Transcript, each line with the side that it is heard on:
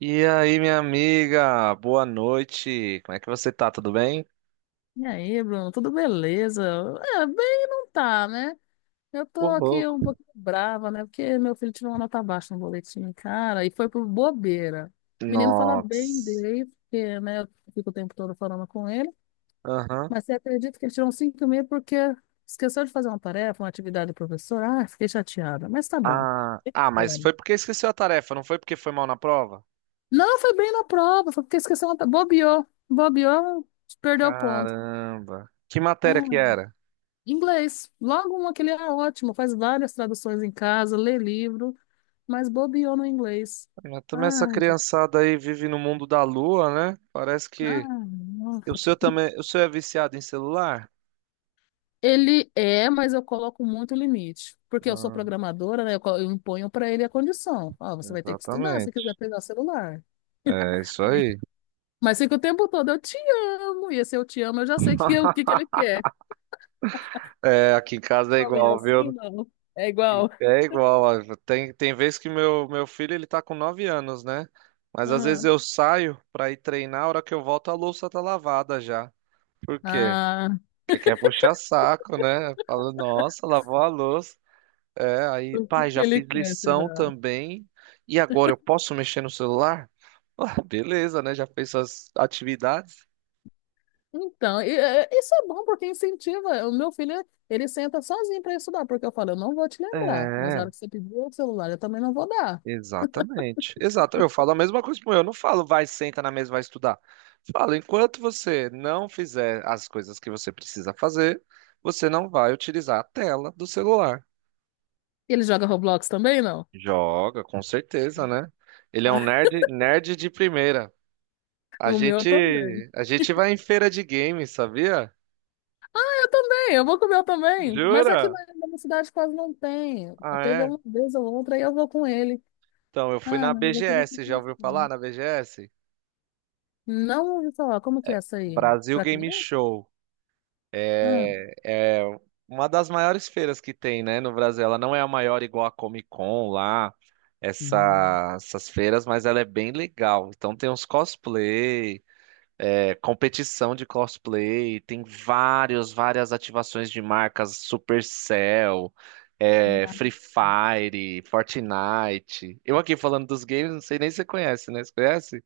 right: E aí, minha amiga, boa noite. Como é que você tá? Tudo bem?
left: E aí, Bruno, tudo beleza? É, bem não tá, né? Eu tô
right: Ô,
left: aqui
right: louco.
left: um pouquinho brava, né? Porque meu filho tirou uma nota baixa no boletim, cara, e foi por bobeira. O menino fala bem
right: Nossa.
left: dele, porque, né, eu fico o tempo todo falando com ele,
right: Aham.
left: mas você acredita que ele tirou um cinco e meio porque esqueceu de fazer uma tarefa, uma atividade do professor? Ah, fiquei chateada, mas tá bom.
right: Ah,
left: É.
right: mas foi porque esqueceu a tarefa, não foi porque foi mal na prova?
left: Não, foi bem na prova, foi porque esqueceu uma... bobeou, bobeou, perdeu o ponto.
right: Caramba. Que matéria
left: Ah.
right: que era?
left: Inglês. Logo uma que é ótimo, faz várias traduções em casa, lê livro, mas bobeou no inglês.
right: Ah, também essa
left: Ai,
right: criançada aí vive no mundo da lua, né? Parece que
left: ai,
right: o
left: nossa.
right: seu também, o seu é viciado em celular?
left: Ele é, mas eu coloco muito limite, porque eu sou
right: Ah,
left: programadora, né? Eu imponho para ele a condição. Ó, você vai ter que estudar se quiser
right: exatamente.
left: pegar o celular.
right: É isso
left: Ai.
right: aí.
left: Mas fica o tempo todo, eu te amo. E esse eu te amo, eu já sei que, é o que que ele quer.
right: É, aqui em casa é
left: Também é
right: igual,
left: assim,
right: viu?
left: não? É igual.
right: É igual, ó, tem, tem vezes que meu filho ele tá com 9 anos, né? Mas às vezes
left: Aham.
right: eu saio pra ir treinar, a hora que eu volto a louça tá lavada já. Por quê?
left: Ah,
right: Porque quer puxar saco, né? Fala, nossa, lavou a louça. É, aí,
left: o que
right: pai,
left: que
right: já
left: ele
right: fiz
left: quer,
right: lição
left: será?
right: também. E agora eu posso mexer no celular? Ah, beleza, né? Já fez suas atividades?
left: Então, isso é bom porque incentiva. O meu filho, ele senta sozinho para estudar, porque eu falo, eu não vou te lembrar, mas na hora
right: É.
left: que você pedir o celular, eu também não vou dar.
right: Exatamente. Exato. Eu falo a mesma coisa pro meu. Eu não falo, vai, senta na mesa, vai estudar. Falo, enquanto você não fizer as coisas que você precisa fazer, você não vai utilizar a tela do celular.
left: Ele joga Roblox também, não?
right: Joga, com certeza, né? Ele é um nerd, nerd de primeira. A
left: O meu
right: gente,
left: também.
right: a gente vai em feira de games, sabia?
left: Eu também, eu vou com o meu também. Mas aqui
right: Jura?
left: na minha cidade quase não tem.
right: Ah,
left: Teve
right: é?
left: uma vez ou outra, aí eu vou com ele.
right: Então, eu fui
left: Ah,
right: na
left: mas eu queria que eu
right: BGS, já ouviu falar
left: tivesse.
right: na BGS?
left: Não ouvi falar, como que é essa aí?
right: Brasil
left: Para
right: Game
left: criança?
right: Show.
left: Ah.
right: É, é uma das maiores feiras que tem, né, no Brasil. Ela não é a maior igual a Comic Con lá,
left: Hum.
right: essas feiras, mas ela é bem legal. Então tem uns cosplay, é, competição de cosplay, tem vários, várias ativações de marcas, Supercell, é, Free Fire, Fortnite. Eu aqui falando dos games, não sei nem se você conhece, né? Você conhece?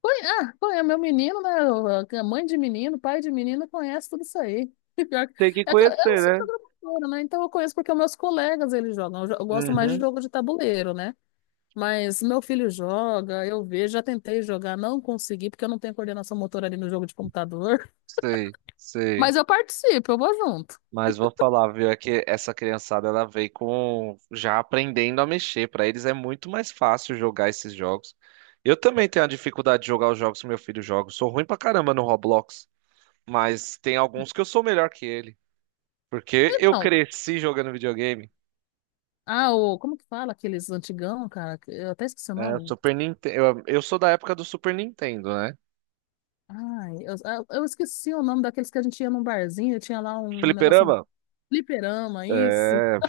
left: Ah, é meu menino, né? A mãe de menino, pai de menino, conhece tudo isso aí. Pior.
right: Tem que
left: É que eu
right: conhecer,
left: sou
right: né?
left: programadora, né? Então eu conheço porque meus colegas eles jogam. Eu gosto mais de
right: Uhum,
left: jogo de tabuleiro, né? Mas meu filho joga, eu vejo, já tentei jogar, não consegui, porque eu não tenho coordenação motora ali no jogo de computador.
right: sei, sei.
left: Mas eu participo, eu vou junto.
right: Mas vou falar, viu, é que essa criançada ela veio com já aprendendo a mexer. Pra eles é muito mais fácil jogar esses jogos. Eu também tenho a dificuldade de jogar os jogos que meu filho joga. Eu sou ruim pra caramba no Roblox, mas tem alguns que eu sou melhor que ele, porque eu
left: Então,
right: cresci jogando videogame.
left: ah, como que fala aqueles antigão, cara? Eu até esqueci o
right: É,
left: nome.
right: Super Nintendo, eu sou da época do Super Nintendo, né?
left: Ai, eu, eu esqueci o nome daqueles que a gente ia num barzinho, tinha lá um negócio um
right: Fliperama?
left: fliperama, isso.
right: É,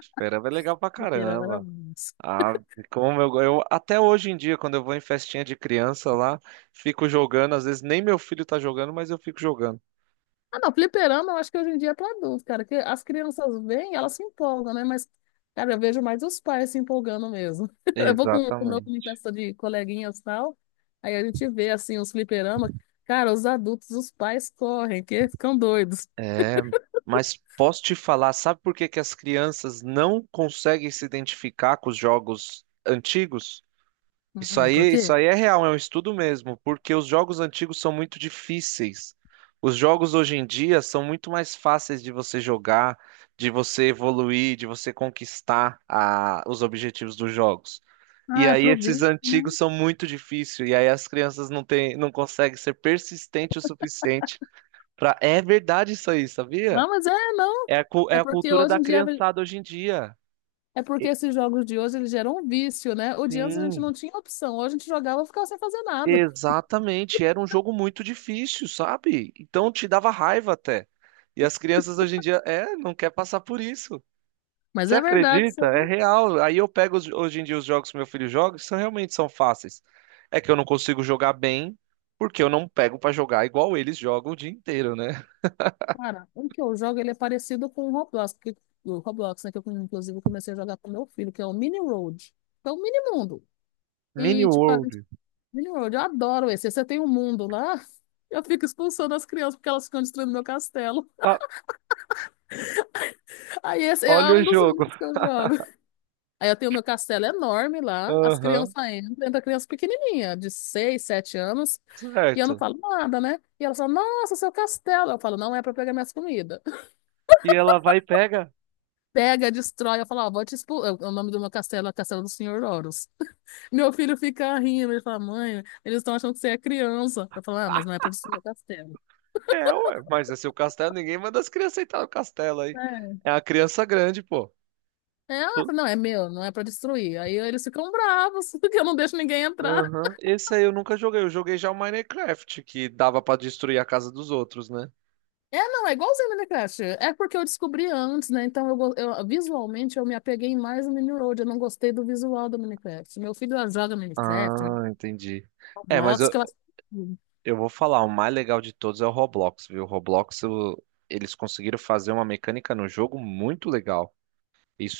right: fliperama é legal pra
left: Fliperama era
right: caramba.
left: isso.
right: Ah, como eu até hoje em dia, quando eu vou em festinha de criança lá, fico jogando, às vezes nem meu filho tá jogando, mas eu fico jogando.
left: Ah, não, fliperama eu acho que hoje em dia é para adulto, cara, que as crianças vêm, elas se empolgam, né? Mas, cara, eu vejo mais os pais se empolgando mesmo. Eu vou com o meu filho em
right: Exatamente.
left: festa de coleguinhas e tal, aí a gente vê, assim, os fliperama. Cara, os adultos, os pais correm, que ficam doidos.
right: É, mas posso te falar, sabe por que que as crianças não conseguem se identificar com os jogos antigos?
left: Por quê?
right: Isso aí é real, é um estudo mesmo, porque os jogos antigos são muito difíceis. Os jogos hoje em dia são muito mais fáceis de você jogar, de você evoluir, de você conquistar os objetivos dos jogos. E
left: Ah, é
right: aí
left: pro
right: esses
left: vício, né?
right: antigos são muito difíceis, e aí as crianças não têm, não conseguem ser persistente o suficiente para. É verdade isso aí, sabia?
left: Não, mas é, não.
right: É a, é
left: É
right: a
left: porque
right: cultura
left: hoje
right: da
left: em dia,
right: criançada hoje em dia.
left: é porque
right: E-
left: esses jogos de hoje, eles geram um vício, né? O de antes a gente não
right: Sim.
left: tinha opção, hoje a gente jogava e ficava sem fazer nada.
right: Exatamente, era um jogo muito difícil, sabe? Então te dava raiva até. E as crianças hoje em dia, é, não quer passar por isso.
left: Mas
right: Você
left: é verdade isso
right: acredita? É
left: aí,
right: real. Aí eu pego hoje em dia os jogos que meu filho joga, que são realmente são fáceis. É que eu não consigo jogar bem, porque eu não pego pra jogar igual eles jogam o dia inteiro, né?
left: cara. Um que eu jogo, ele é parecido com o Roblox, que, o Roblox, né? Que eu, inclusive, comecei a jogar com meu filho, que é o Mini Road. Que é o Mini Mundo.
right: Mini
left: E, tipo, a
right: World.
left: gente, Mini Road, eu adoro esse. Você tem um mundo lá, eu fico expulsando as crianças porque elas ficam destruindo meu castelo.
right: Ah,
left: Aí esse
right: olha
left: é
right: o
left: um dos
right: jogo.
left: únicos que eu jogo. Aí eu tenho meu castelo enorme lá, as crianças
right: Aham.
left: entram, entra criança pequenininha, de 6, 7 anos, e eu não
right: Certo.
left: falo nada, né? E elas falam, nossa, seu castelo. Eu falo, não é pra pegar minhas comidas.
right: E ela vai e pega.
left: Pega, destrói, eu falo, ó, vou te expulsar. O nome do meu castelo é Castelo do Senhor Horus. Meu filho fica rindo, ele fala, mãe, eles estão achando que você é criança. Eu falo, ah, mas não é pra destruir o castelo.
right: É, ué, mas é seu castelo, ninguém manda as crianças entrar no castelo aí.
left: É.
right: É a criança grande, pô.
left: É, ela fala, não, é meu, não é pra destruir. Aí eles ficam bravos, porque eu não deixo ninguém entrar.
right: Aham. Esse aí eu nunca joguei. Eu joguei já o Minecraft, que dava pra destruir a casa dos outros, né?
left: É, não, é igualzinho o Minecraft. É porque eu descobri antes, né? Então, visualmente, eu me apeguei mais no Mineral. Eu não gostei do visual do Minecraft. Meu filho ela joga Minecraft,
right: Ah, entendi. É, mas
left: Roblox, que ela...
right: eu vou falar, o mais legal de todos é o Roblox, viu? O Roblox, eles conseguiram fazer uma mecânica no jogo muito legal.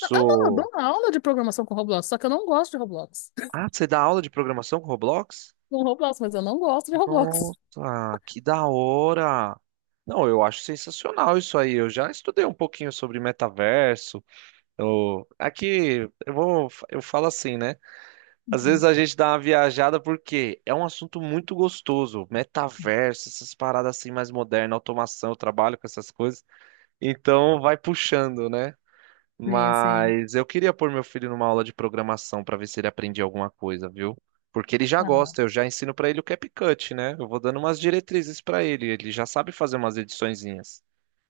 left: Eu não, eu dou uma aula de programação com Roblox, só que eu não gosto de Roblox.
right: Ah, você dá aula de programação com Roblox?
left: Com Roblox, mas eu não gosto de Roblox.
right: Nossa, que da hora! Não, eu acho sensacional isso aí. Eu já estudei um pouquinho sobre metaverso. Eu... aqui, eu vou, eu falo assim, né? Às vezes
left: Uhum.
right: a gente dá uma viajada porque é um assunto muito gostoso, metaverso, essas paradas assim mais modernas, automação, eu trabalho com essas coisas, então vai puxando, né?
left: Sim, sim.
right: Mas eu queria pôr meu filho numa aula de programação para ver se ele aprendia alguma coisa, viu? Porque ele já
left: Cara,
right: gosta, eu já ensino para ele o CapCut, né? Eu vou dando umas diretrizes para ele, ele já sabe fazer umas ediçõezinhas.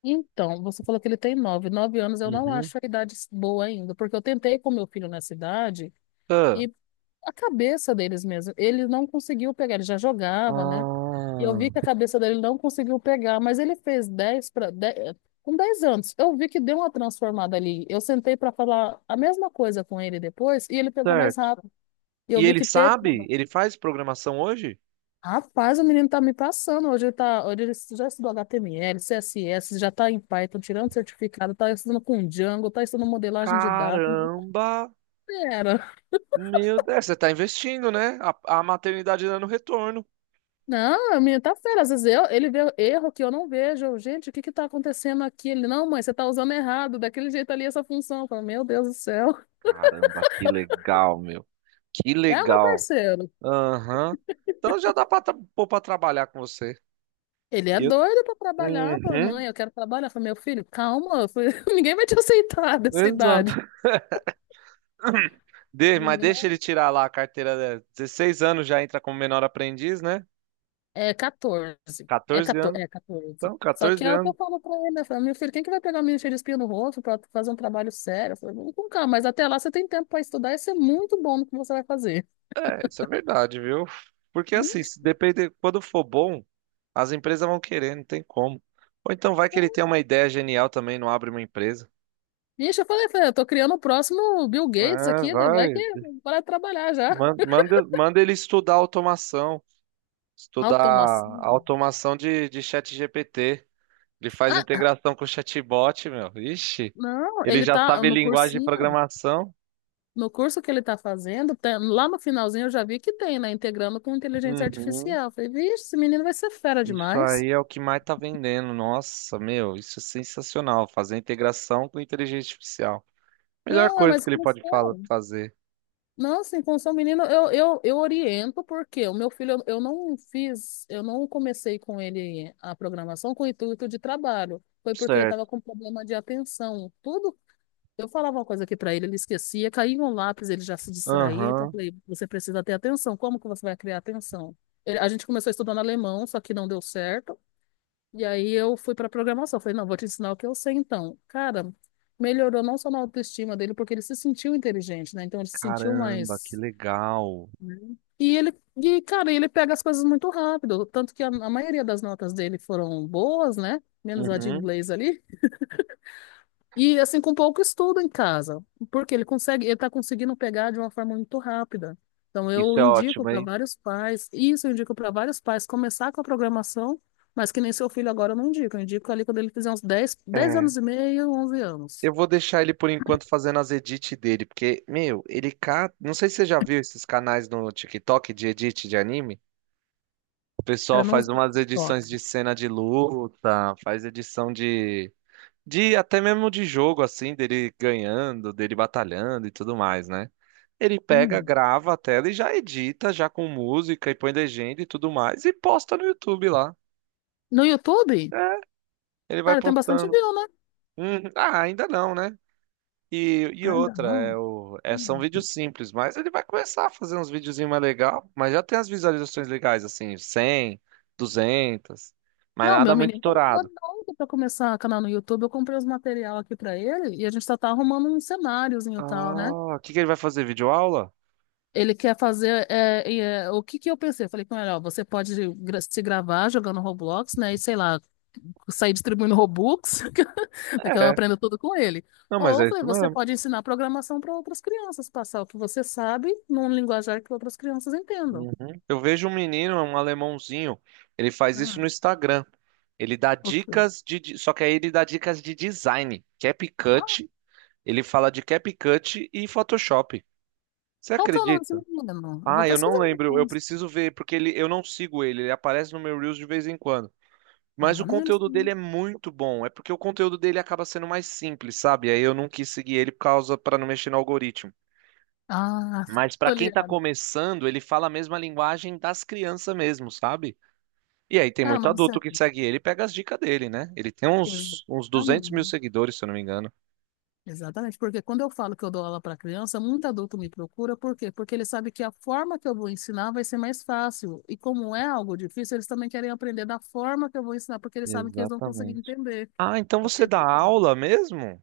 left: então, você falou que ele tem nove. 9 anos eu não
right: Uhum.
left: acho a idade boa ainda, porque eu tentei com meu filho nessa idade
right: Ah,
left: e a cabeça deles mesmo, ele não conseguiu pegar, ele já jogava, né? E eu
right: ah,
left: vi que a cabeça dele não conseguiu pegar, mas ele fez 10 para com 10 anos. Eu vi que deu uma transformada ali. Eu sentei para falar a mesma coisa com ele depois e ele pegou mais
right: certo.
left: rápido. E
right: E
left: eu vi
right: ele
left: que teve
right: sabe? Ele faz programação hoje?
left: rapaz, o menino tá me passando. Hoje ele, tá, hoje ele já estudou HTML, CSS, já tá em Python, tirando certificado, tá estudando com Django, tá estudando modelagem de dados. O menino tá
right: Caramba!
left: fera.
right: Meu Deus, é, você tá investindo, né? A maternidade dando retorno.
left: Não, o menino tá fera. Às vezes eu, ele vê erro que eu não vejo. Eu, gente, o que que tá acontecendo aqui? Ele, não, mãe, você tá usando errado, daquele jeito ali essa função. Eu falo, meu Deus do céu.
right: Caramba, que legal, meu. Que
left: É o meu
right: legal.
left: parceiro.
right: Aham. Então já dá pra, pôr pra trabalhar com você.
left: Ele é
right: Eu.
left: doido pra trabalhar. Eu falo,
right: Uhum,
left: mãe, eu quero trabalhar. Eu falo, meu filho, calma. Eu falo, ninguém vai te aceitar dessa idade.
right: exato. Mas
left: Menino,
right: deixa ele tirar lá a carteira dela. 16 anos já entra como menor aprendiz, né?
left: é 14. É
right: 14
left: 14.
right: anos.
left: É 14.
right: Então,
left: Só que
right: 14
left: é o que eu
right: anos.
left: falo pra ele, né? Eu falo, meu filho, quem que vai pegar o menino cheio de espinha no rosto pra fazer um trabalho sério? Eu falei, vamos com calma, mas até lá você tem tempo pra estudar e ser muito bom no que você vai fazer.
right: É, isso é verdade, viu? Porque
left: Hum.
right: assim, se depender, quando for bom, as empresas vão querer, não tem como. Ou então vai que ele tem uma ideia genial também, não abre uma empresa.
left: Ixi, eu falei, falei, eu tô criando o próximo Bill Gates
right: É,
left: aqui, né? Vai que
right: vai.
left: para trabalhar já.
right: Manda ele estudar automação, estudar
left: Automação.
right: a automação de ChatGPT. Ele faz
left: Ah,
right: integração com o chatbot, meu. Ixi,
left: não,
right: ele
left: ele
right: já
left: tá
right: sabe
left: no
right: linguagem de
left: cursinho,
right: programação.
left: no curso que ele tá fazendo, lá no finalzinho eu já vi que tem, né? Integrando com inteligência
right: Uhum.
left: artificial. Eu falei, vixe, esse menino vai ser fera
right: Isso
left: demais.
right: aí é o que mais tá vendendo. Nossa, meu, isso é sensacional. Fazer integração com inteligência artificial. Melhor
left: Não, é
right: coisa
left: mas.
right: que ele pode fazer.
left: Não, sim, com o seu menino eu oriento porque o meu filho eu não fiz, eu não comecei com ele a programação com o intuito de trabalho. Foi porque ele estava
right: Certo.
left: com problema de atenção. Tudo, eu falava uma coisa aqui para ele, ele esquecia, caía um lápis, ele já se distraía. Então eu
right: Aham.
left: falei, você precisa ter atenção. Como que você vai criar atenção? A gente começou estudando alemão, só que não deu certo. E aí eu fui para programação. Falei, não, vou te ensinar o que eu sei então. Cara, melhorou não só na autoestima dele, porque ele se sentiu inteligente, né? Então ele se sentiu
right: Caramba, que
left: mais
right: legal.
left: e ele, e, cara, ele pega as coisas muito rápido, tanto que a maioria das notas dele foram boas, né? Menos a de
right: Uhum.
left: inglês ali. E assim, com pouco estudo em casa, porque ele consegue, ele tá conseguindo pegar de uma forma muito rápida. Então
right: Isso
left: eu
right: é
left: indico
right: ótimo,
left: para
right: hein?
left: vários pais, isso eu indico para vários pais começar com a programação, mas que nem seu filho agora eu não indico, eu indico ali quando ele fizer uns dez
right: É.
left: anos e meio, 11 anos.
right: Eu vou deixar ele por enquanto fazendo as edits dele, porque, meu, ele ca... não sei se você já viu esses canais no TikTok de edit de anime. O pessoal
left: Cara, não
right: faz
left: usa
right: umas
left: TikTok.
right: edições de cena de luta, faz edição de. De até mesmo de jogo, assim, dele ganhando, dele batalhando e tudo mais, né? Ele pega,
left: Hum.
right: grava a tela e já edita, já com música e põe legenda e tudo mais, e posta no YouTube lá.
left: No YouTube?
right: É, ele vai
left: Cara, tem bastante
right: postando.
left: view, né?
right: Ah, ainda não, né? E
left: Ainda
right: outra, é
left: não.
right: o, é, são
left: Hum.
right: vídeos simples, mas ele vai começar a fazer uns videozinhos mais legal, mas já tem as visualizações legais, assim, 100, 200, mas
left: Não, meu
right: nada muito
left: menino também tá
right: estourado.
left: doido pra começar canal no YouTube. Eu comprei os material aqui pra ele e a gente só tá arrumando um cenáriozinho e tal, né?
right: Ah, o que que ele vai fazer? Videoaula?
left: Ele quer fazer. O que que eu pensei? Eu falei com ele, ó, você pode gra- se gravar jogando Roblox, né? E sei lá, sair distribuindo Robux, é que eu
right: É.
left: aprendo tudo com ele.
right: Não, mas
left: Ou eu
right: é
left: falei,
right: isso
left: você
right: mesmo.
left: pode ensinar programação para outras crianças, passar o que você sabe num linguajar que outras crianças entendam.
right: Uhum. Eu vejo um menino, um alemãozinho, ele faz isso
left: Ah,
right: no Instagram. Ele dá
left: ok.
right: dicas de, só que aí ele dá dicas de design,
left: Ah,
right: Capcut, ele fala de Capcut e Photoshop. Você
left: qual que é o nome desse
right: acredita?
left: menino? Eu vou
right: Ah, eu não
left: pesquisar
right: lembro, eu
left: depois.
right: preciso ver porque ele, eu não sigo ele, ele aparece no meu Reels de vez em quando.
left: Ah,
right: Mas o
left: maneiro.
right: conteúdo dele é muito bom, é porque o conteúdo dele acaba sendo mais simples, sabe? Aí eu não quis seguir ele por causa para não mexer no algoritmo.
left: Ah,
right: Mas para
left: tô
right: quem tá
left: ligado.
right: começando, ele fala a mesma linguagem das crianças mesmo, sabe? E aí tem
left: Cara,
right: muito
left: mas
right: adulto
left: você.
right: que segue ele e pega as dicas dele, né? Ele tem uns, uns 200 mil
left: Exatamente.
right: seguidores, se eu não me engano.
left: Exatamente. Porque quando eu falo que eu dou aula para criança, muito adulto me procura. Por quê? Porque ele sabe que a forma que eu vou ensinar vai ser mais fácil. E como é algo difícil, eles também querem aprender da forma que eu vou ensinar, porque eles sabem que eles não conseguem
right: Exatamente.
left: entender.
right: Ah, então
left: Eu
right: você
left: falei,
right: dá
left: "Tá vendo?"
right: aula mesmo?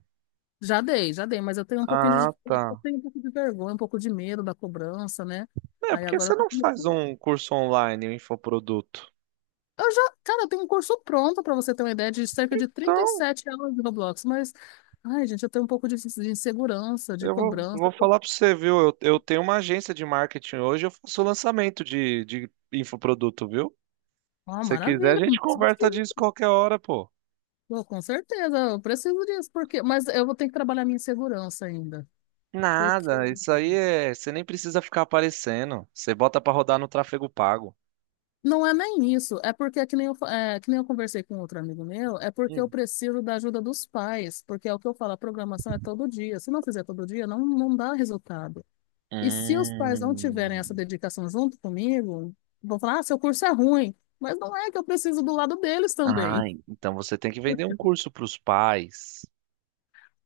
left: Já dei, mas eu tenho um pouquinho de,
right: Ah, tá.
left: dificuldade, eu tenho um pouco de vergonha, um pouco de medo da cobrança, né?
right: É, por
left: Aí
right: que
left: agora
right: você
left: eu tô
right: não
left: com
right: faz
left: medo.
right: um curso online, um infoproduto?
left: Eu já, cara, eu tenho um curso pronto pra você ter uma ideia de cerca de trinta e
right: Então,
left: sete aulas de Roblox, mas ai, gente, eu tenho um pouco de insegurança, de
right: eu vou
left: cobrança.
right: falar pra você, viu? Eu tenho uma agência de marketing hoje, eu faço lançamento de infoproduto, viu?
left: Ah,
right: Se você quiser, a
left: maravilha, não
right: gente
left: passa mais que
right: conversa disso
left: isso.
right: qualquer hora, pô.
left: Pô, com certeza, eu preciso disso, porque, mas eu vou ter que trabalhar minha insegurança ainda. Porque
right: Nada, isso aí é. Você nem precisa ficar aparecendo. Você bota pra rodar no tráfego pago.
left: não é nem isso, é porque é que nem eu conversei com outro amigo meu, é porque eu preciso da ajuda dos pais, porque é o que eu falo, a programação é todo dia. Se não fizer todo dia, não, não dá resultado. E se os pais não tiverem essa
right: Hum.
left: dedicação junto comigo, vão falar: ah, seu curso é ruim. Mas não é que eu preciso do lado deles
right: Ah,
left: também.
right: então você tem que vender um curso para os pais.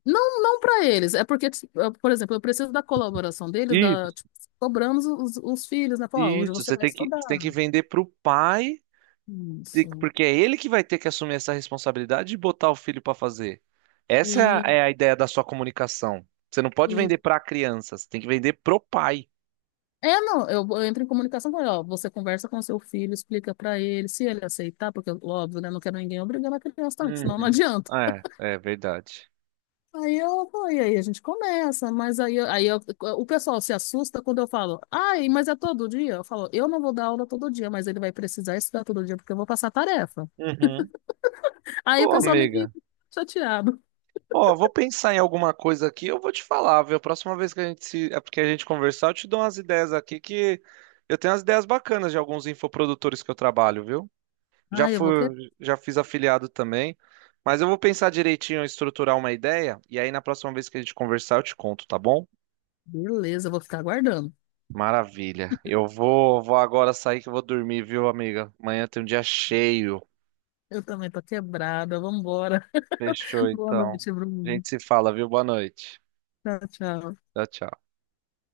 left: Não, não para eles. É porque, tipo, eu, por exemplo, eu preciso da colaboração deles,
right: Isso,
left: da, tipo, cobramos os filhos, né? Falar, "Ó, hoje
right: isso.
left: você vai estudar.
right: Você tem que vender para o pai,
left: Isso.
right: porque é ele que vai ter que assumir essa responsabilidade de botar o filho para fazer. Essa é
left: E,
right: é a ideia da sua comunicação. Você não pode
left: e...
right: vender para a criança, você tem que vender pro pai.
left: É, não, eu entro em comunicação com ele, ó, você conversa com seu filho, explica para ele, se ele aceitar, porque, óbvio, né, não quero ninguém obrigando a criança também, que senão não
right: Uhum.
left: adianta.
right: É, é verdade.
left: Aí eu, pô, e aí a gente começa, mas aí, o pessoal se assusta quando eu falo, ai, mas é todo dia? Eu falo, eu não vou dar aula todo dia, mas ele vai precisar estudar todo dia porque eu vou passar tarefa.
right: Uhum.
left: Aí o
right: Ô,
left: pessoal meio que
right: amiga.
left: fica chateado.
right: Ó, vou pensar em alguma coisa aqui, eu vou te falar, viu? A próxima vez que a gente se, é porque a gente conversar, eu te dou umas ideias aqui que eu tenho umas ideias bacanas de alguns infoprodutores que eu trabalho, viu? Já
left: Ai, eu vou que...
right: fui, já fiz afiliado também, mas eu vou pensar direitinho, estruturar uma ideia e aí na próxima vez que a gente conversar, eu te conto, tá bom?
left: Beleza, eu vou ficar aguardando.
right: Maravilha. Eu vou agora sair que eu vou dormir, viu, amiga? Amanhã tem um dia cheio.
left: Eu também tô quebrada, vambora.
right: Fechou,
left: Boa
right: então.
left: noite,
right: A
left: Bruno.
right: gente se fala, viu? Boa noite.
left: Tchau, tchau.
right: Tchau, tchau.